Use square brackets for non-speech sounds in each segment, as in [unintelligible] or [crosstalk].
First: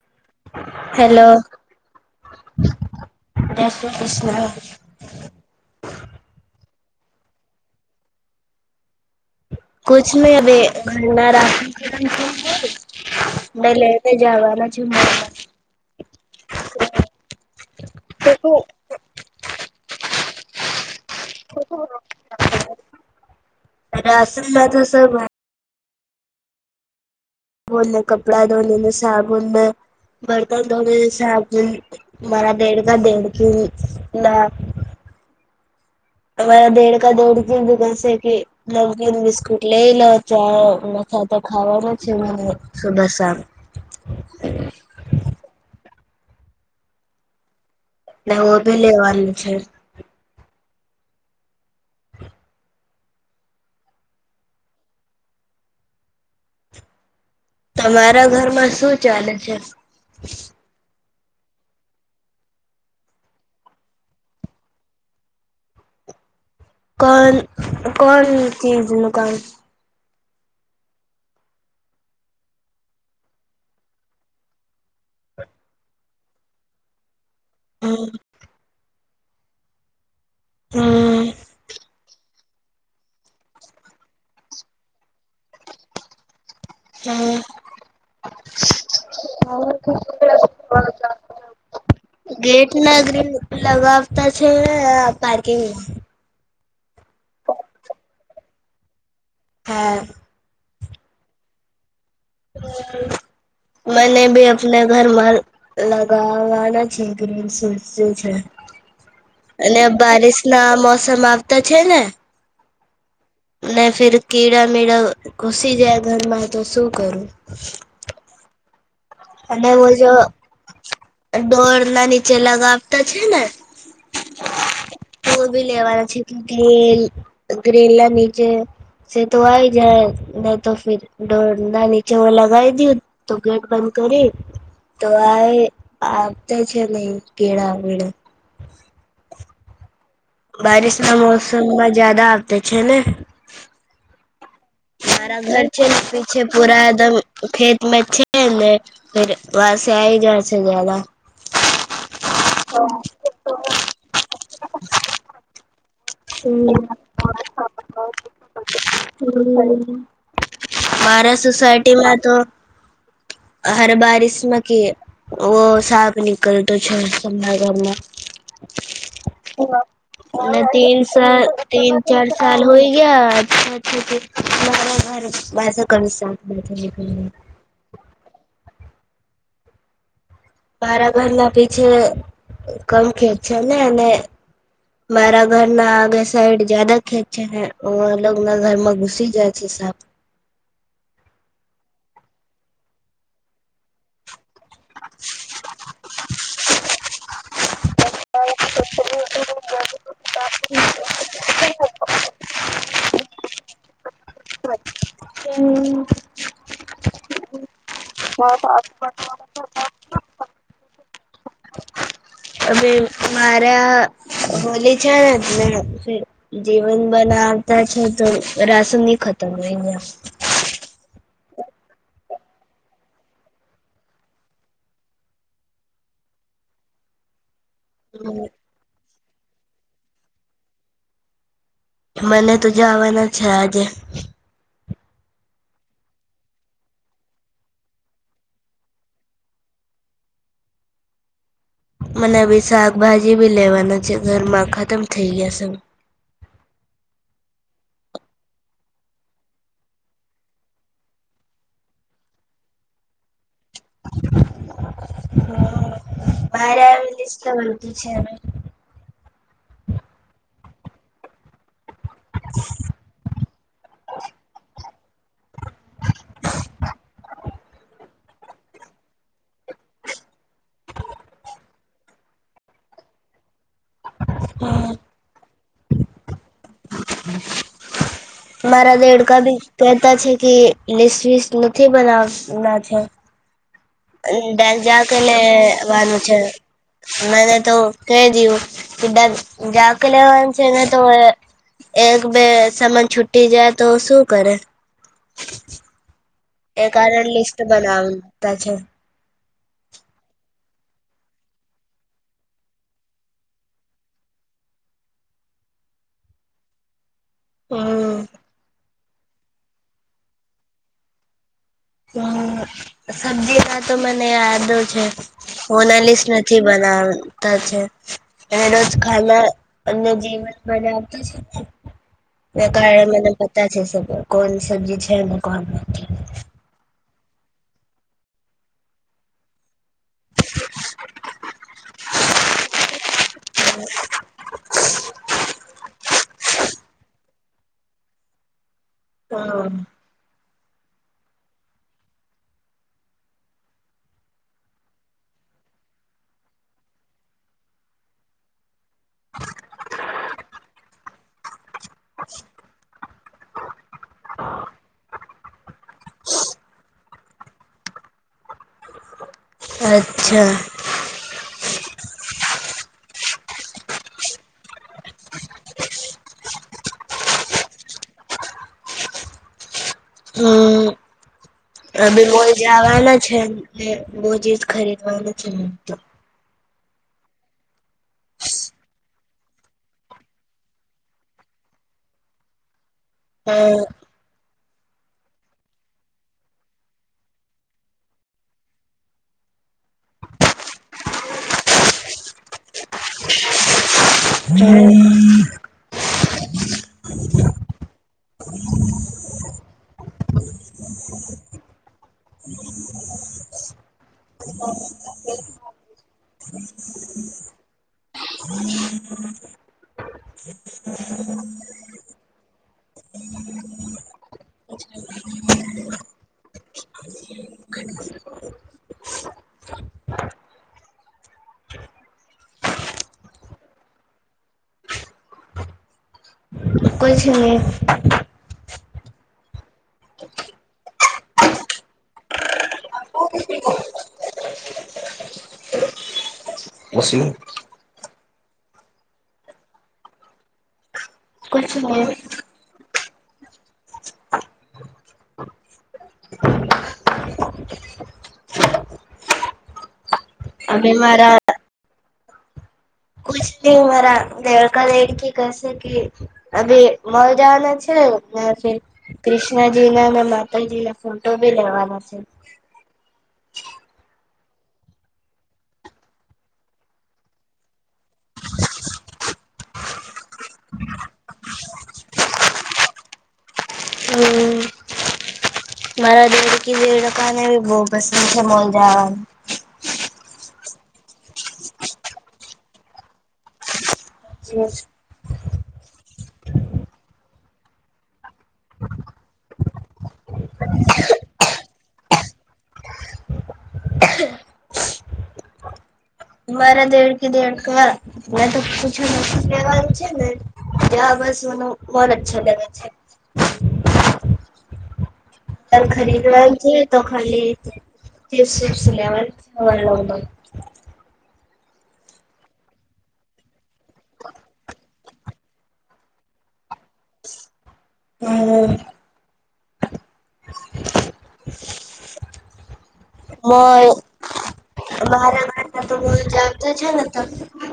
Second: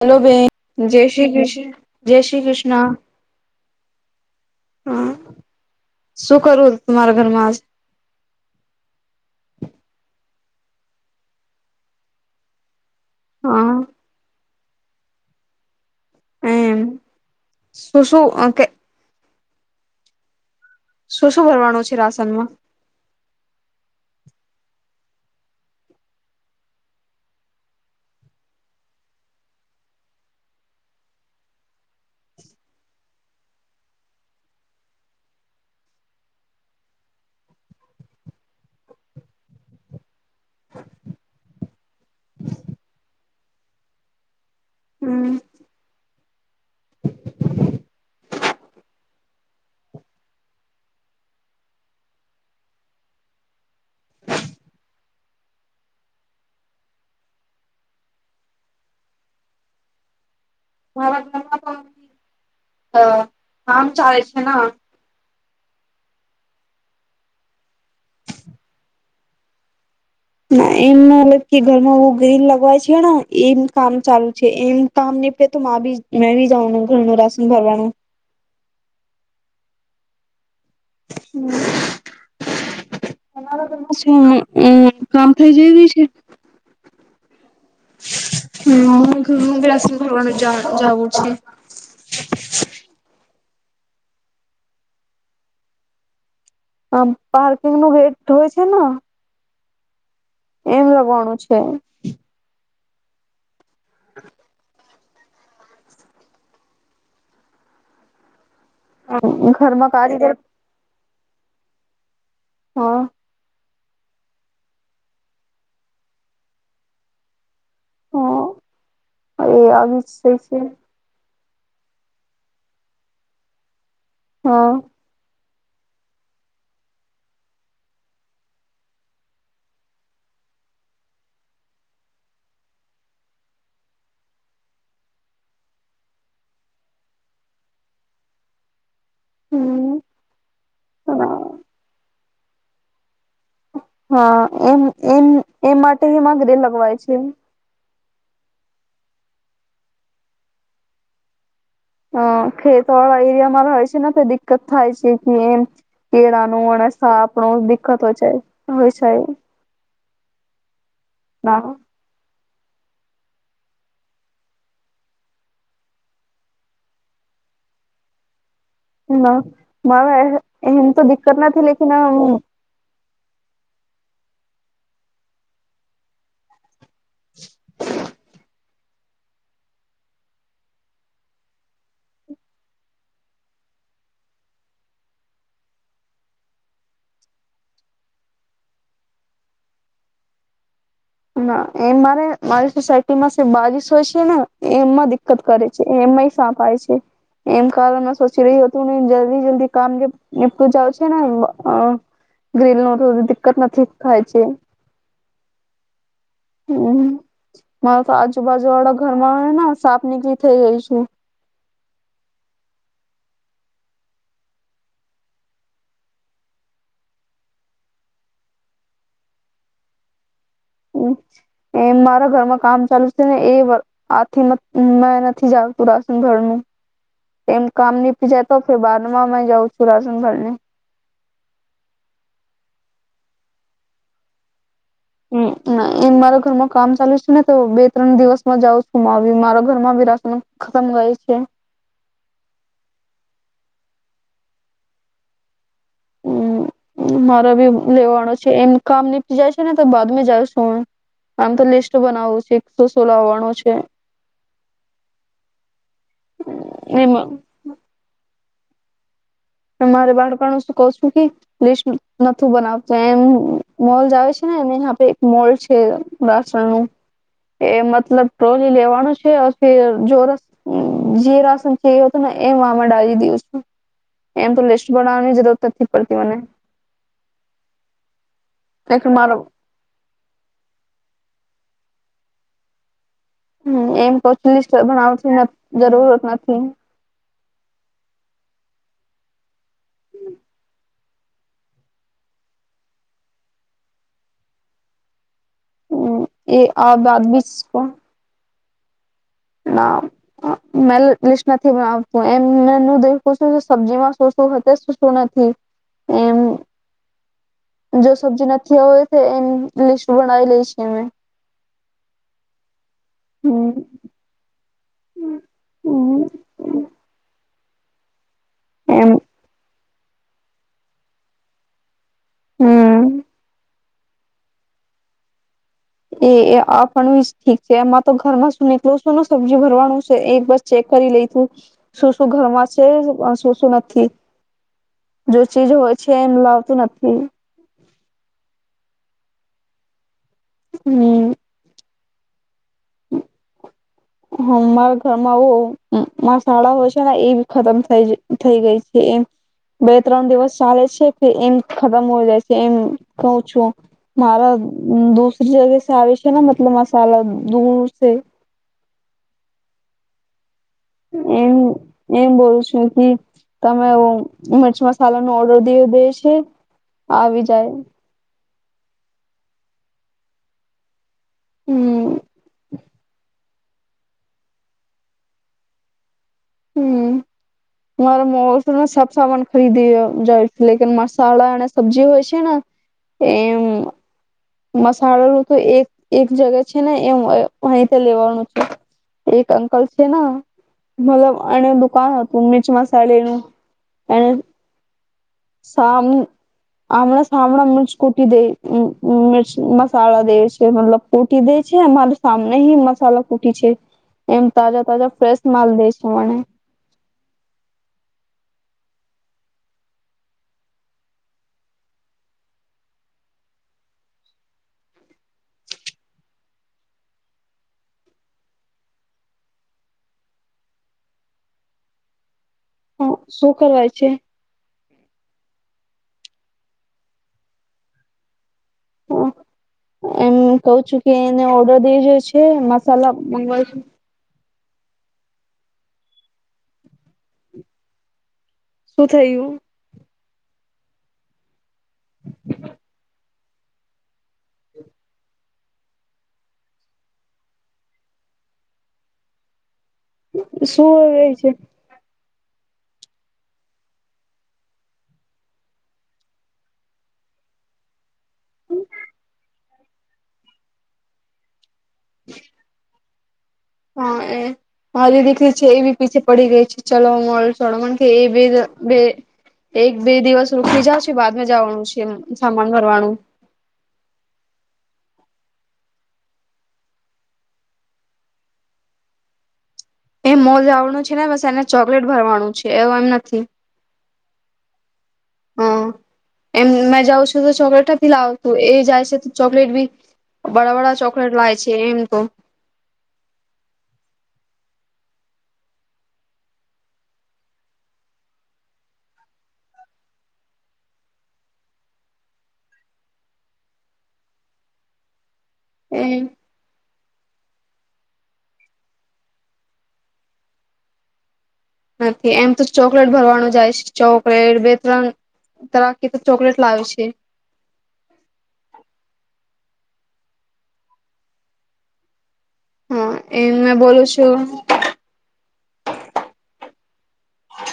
Hello બેન જય Shri hello Krishna જય શ્રી કૃષ્ણ જય શ્રી કૃષ્ણ હા શું કરું. તમામારા ઘરમાં આજ કછ ન અવે રાશ હા બલે તો જવાના. જમ હમ સુું શું કે [inaudible] શું શું ભરવાનું છે રાસનમાં. રાશનમાંથ સ સાબુને કપડા ધોને સાબુનને બર્તન ધોને સાબુન મારા બેડકા દેડકી ના. તમા દેડકા દેડકીસે કે નવગીન બિસ્કુટ લઈ લો ચા મથ તો ખાવાનું છે મને સુભ હમ એટલેવ ભી લેવાનું છે. તમારા ઘરમાં શું ચાલે છે? મારા ઘરમાં તો અ કામ ચાલે છે ન કોન કોન ચીજનું કામ? ના એમ મતલબ કે ઘરમાં એવું ગ્રીન લગવાય છે ને એમ કામ ચાલુ છે. એમ કામ નીપટે તો માબી મેળવી જાવુ ઘરનું રાસન ભરવાનું. હમ. તમારા ઘરમાં અ કામ થઈ જયેલું છે? હહ હમ ઘરનું બી રાશન ભરાવાનું જા જાવું છે. ગેટ ના ગ્રીલ લગાવતા છે આ પાર્કિંગમાં આમ પાર્કિંગનું ગેટ હોય છે ને હે એમ લગવાનું છે. હમ મને ભી અપને ઘરમાં લગાવવાના છે ગ્રીલ સસ્તું છે. અને ઘરમાં કારીગર બારીશ ના મોસ સમ આવતા છે ને હ મે ફીરકી રમી રા ઘૂસી જાય ઘરમાં તો શું કરું હ એ આવી જ થઈ છે. ડોરના નીચે લગાવતા છે ને હા તો ઈ લેવાના છે ક કે ગ્રિલ ગ્રિલના નીચે સીધું આવી જાય નહી તો ફિર ડોંડા નીચે લગાઈ દઈ તો ગેટ બંધ કરી તો આએ આવતા છે નહી કેળાવાળા હમ બારીશના મોસમમાં જ્યાદા તે છે ને હ એમ એમ મારા ઘર એ માટે એમાં ગ્રીલ લગવાય છે. મેં છે ને ફિર વહા સે આયે જહાં સે જયાદા હ ખેતવાળા એરિયામાં રહે છે ને તો દિકકત થાય છે કે એમ કેળાનું હમ્મ. અને સાપનું દિક્કત હોય છે હોય છે ઈ મારા સોસાયટીમાં તો હર બારીશમાં કેવો સાપ નિકલતો છે [unintelligible] ગામમાં ના મારા એમ એમ તો દી તીન ચાર સાલ હોઈ ગયા [inaudible] મારા ઘર માસ કમ સાપ બેઠો હે હમ મારા ઘરના પીછે કમ ખેત છે ને અને મારા ઘરના આગખ સાઈડ જદા ખેત છે ને લોગના ઘરમાં ઘુસી જાય છે સાપ ના એમ મારે મારી સોસાયટીમાં બારીસ હો છે ને એ એમમાં દિકકત કરે છે એમમાં સાપાય છે એમ કારણ સોચી રહ્યું હતું ને જલ્દી જલ્દી કામ જે નીપું જાવ છે ને હ ગ્રીલ નો તોધી દિકકત નથી થાય છે. હમ હમ મારા તો આજુબાજુ વાળા ઘરમાં ને સાપ નીકળી થઈ ગઈ છે. અમે મારા હોલે છે ને ત જીવન બનાવતા છે તો રાસન ની ખતમ અયા એ મારા ઘરમાં કામ ચાલુ છે ને એ આથી મેં નથી જતું રાશન ઘરનું એમ કામ ની પી ગયા. જતો બા જાઉ છું લસુનભર ને મને તો જવાના છે આજે હમ એમ મારા ઘરમાં કામ ચાલુ છે ને તો બે ત્રણ દિવસમાં જાવ છું મારા ઘર માં બી રાશન ખતમ ગાય છે મને બી શાકભાજી બી લેવાના છે ઘરમાં ખતમ થઇ ગયા છે હમ મારો બી લેવાનો છે એમ કામ નીપી જાય છે ને તો બાદમાં જાય છું હ આમ તો લિસ્ટ બનાવું છે એકસો સો લાવવાનો છે બારે આવે લિસ્ટ તો એમાં બું છે મારે બાળપણ શું કઈ શું નઈ લિસ્ટ નાથુ બનાવતું એમ મોલ જ આવે છે ને એે એક મોલ છે રાસણ નું એ મતલબ ટ્રોલી લેવાનું છે જો જે રાસન હતું ને એમે ડળી દું એમ તો લિસ્ટ બનાવાની જરૂર નથી પડતી મને હમ મારા લેકન મારો દેડકા ભી કતા છે કે લિસ્ટ વેસ્ટ થી બધા ના છે હમ એમ તો લિસ્ટ ડક જા કે બનાવતી જરૂરત વાછ નથી મેને તો ક દું કેધ જાગ લેવાનું છે ને તો એક બે સામાન છૂટી જાય તો શું કરે હમ એ આ વાત બી છે તા છે ના મે લસ્ટ નથી બનાવતું એમ સબ્જીમાં શું શું છે ને શું નથી એમ જો હમ સબ્જી નથી હોય એની લિસ્ટ બનાવી લઈ છે અમે હ સબ્જી હમ માં તો મને છે ઓનાલિસ નથી હમ બનાવતા છે એનો જ એમ ખાાલ અન્ય જીવન મજ આપતા એ હમ કારણે મને પતા છે કોણ સબ્જી છે કોણ નથી એ એ આપણ ઠીક છે એમાં તો ઘરમાં શું નીકળ છો સબ્જી ભરવાનું એકર ચેક કરી લઈું શું ઘર માં છે શું નથી જો ચીજ હોય છે એમલ ું નથી હા હમ હમ મારા ઘરમાં આવુ મસાલા હોય છે ને એ બી ખતમ થ થઈ ગઈ છે એમ બે ત્રણ દિવસ ચાલે છે કે એમ ખતમ હો જાય છે એમ કહું છું મારા દુસરી જગ્યા આવે છે ને મતલબ માસાલા દૂર અચ્છા એમ એમ બોલ છું કે તમે મરચ મસાલા નો ઓર્ડર દઈ દે છે આવી જાય અ હમ બી બોલ જવાના છે હ બોવ ચીઝ ખરીદવા નથી મળતી હમ મારા મોમાં સબ સામાન ખરીદી જાય છે લે મસાલા અને સબ્જી હોય છે ને હા મસાાલૉ તો એક એક જગ્યા છે ને એ અહી લેવાનું છે એક અંકલ છે ને મતલબ એને દુકાન હતું મિર્ચ મસાાલનુંું એ સામા આમને સામને મિર્ચ કૂટી દે મિર્ચ મસાલા દે છે મતલબ કૂટી દે છે મારે સામને હું મસાલા કૂટી છે એમ તાજા તાજા ફ્રેશ માલ દે છે મને હ શું કહેવાય છે કો છે મેને હ એમ કહ છું કે એને ઓર્ડર દેજો છે મસાલા મગવાજ પછી શું થયું નહી હમ શું અભી હવે મારા છે કુછ મારા દેવર લડકી કહેશે કે અભી મલ જવાના છે કૃષ્ણજી ના અને માતાજી ના ફોટો ભી લેવાના હા સર હા એ મારી દીકરી છે એ બી પીછે પડી ગઈ છે ચલોલ મણ કે એ બે બે એક બે દિવસ રોકી જ છે બાદમાં જવાનું છે સામાન ભરવાનું હમ મારા દેવર કા લડકી ભી બહુ પસંદ છે મોલજવા એ મોજ આવનુંું છે ને બસ એને ચોકલેટ ભરવાનું છે એવું એમ નથી હા એમ મેં જઉં છું તો ચોકલેટથી લાવતું એ જાય છે તો ચોકલેટ બી બડાબડા ચોકલેટ લાય છે એમ તો મારા દેડ કે દેડ મે તો પૂછ નથી લેવાનું છે ને બસ મને બહોત અચ્છા લાગે છે ત એ ખરીદવા જે તો ખાલીપસ લ થવા લગ નથી એમ તો ચોકલેટ ભરવાનું જાય છે ચોકલેટ બે ત્રણ તરાકી તો ચોકલેટ લાવે છે હમ હા એ મે મોય બોલું છું મારા ઘરના તો જ આવતા છે ને તો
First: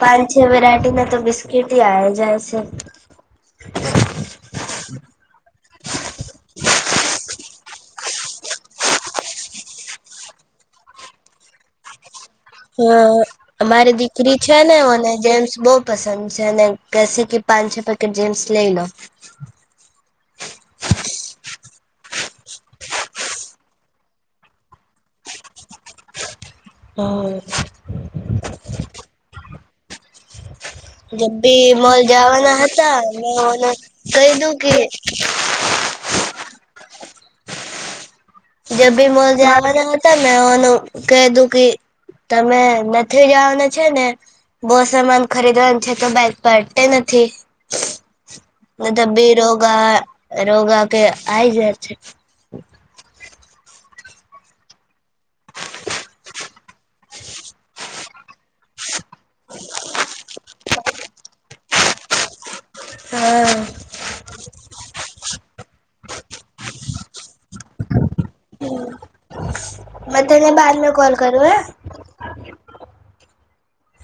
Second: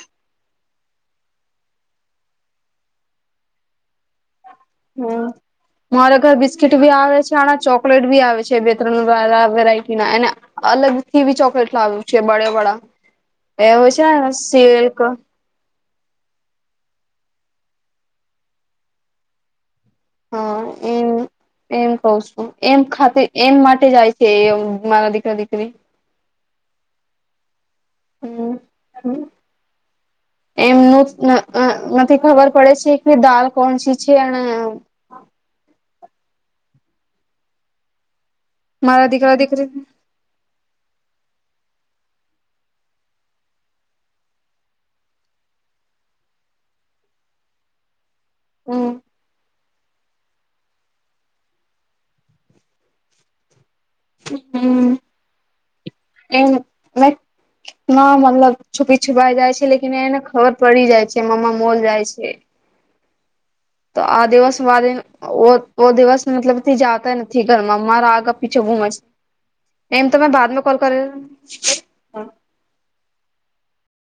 પાંચ છ વેરાયટીને તો બિસ્કીિટ આવે જાય છે હમ મારા ઘર બિસ્કીટ ભી આવે છે અને ચોકલેટ ભી આવે છે બે ત્રણ વેરાયટી ના એને અલગ થી બી ચોકલેટ લાવે હા અમારી ને દીકરી છે સિલ્ક નેને જેમ્સ બો પસંદ છે અને કસે કે પાંચ છ પેકેટ જમસ લઈ લો હા એમ એમ કઉ છું એમ ખાતે એમ માટે જાય છે એ મારા દીકરા દીકરી હમ હમ હમ જબ ભી મોલ નથી ખબર જવાના પડે છે હતા કે મે દાલ ઓને કોણસી છે કહી અને દું કે મારા જબી દીકરા દીકરી મોજેવાનાતા મે ઓનો કધું કે તમે નથી જવાનું છે ને બહુ સમાન ખરીદવાનું છે તો બાઈક પાડતા નથી હમ બધા બેરોગ રોગા રોગા કે આય જાય છે એ મતલબ છુપી છુપ જાય છે લે એને ખબર પડી જાય છે મ મલ જાય છે હા ઓ ઓ દિવસ મતલબ જતા નથી ઘરમાં મારા આગા પીછો ઘુમસે નેમ તો મેં મે તને બાદમાં કોલ કરે કરું હે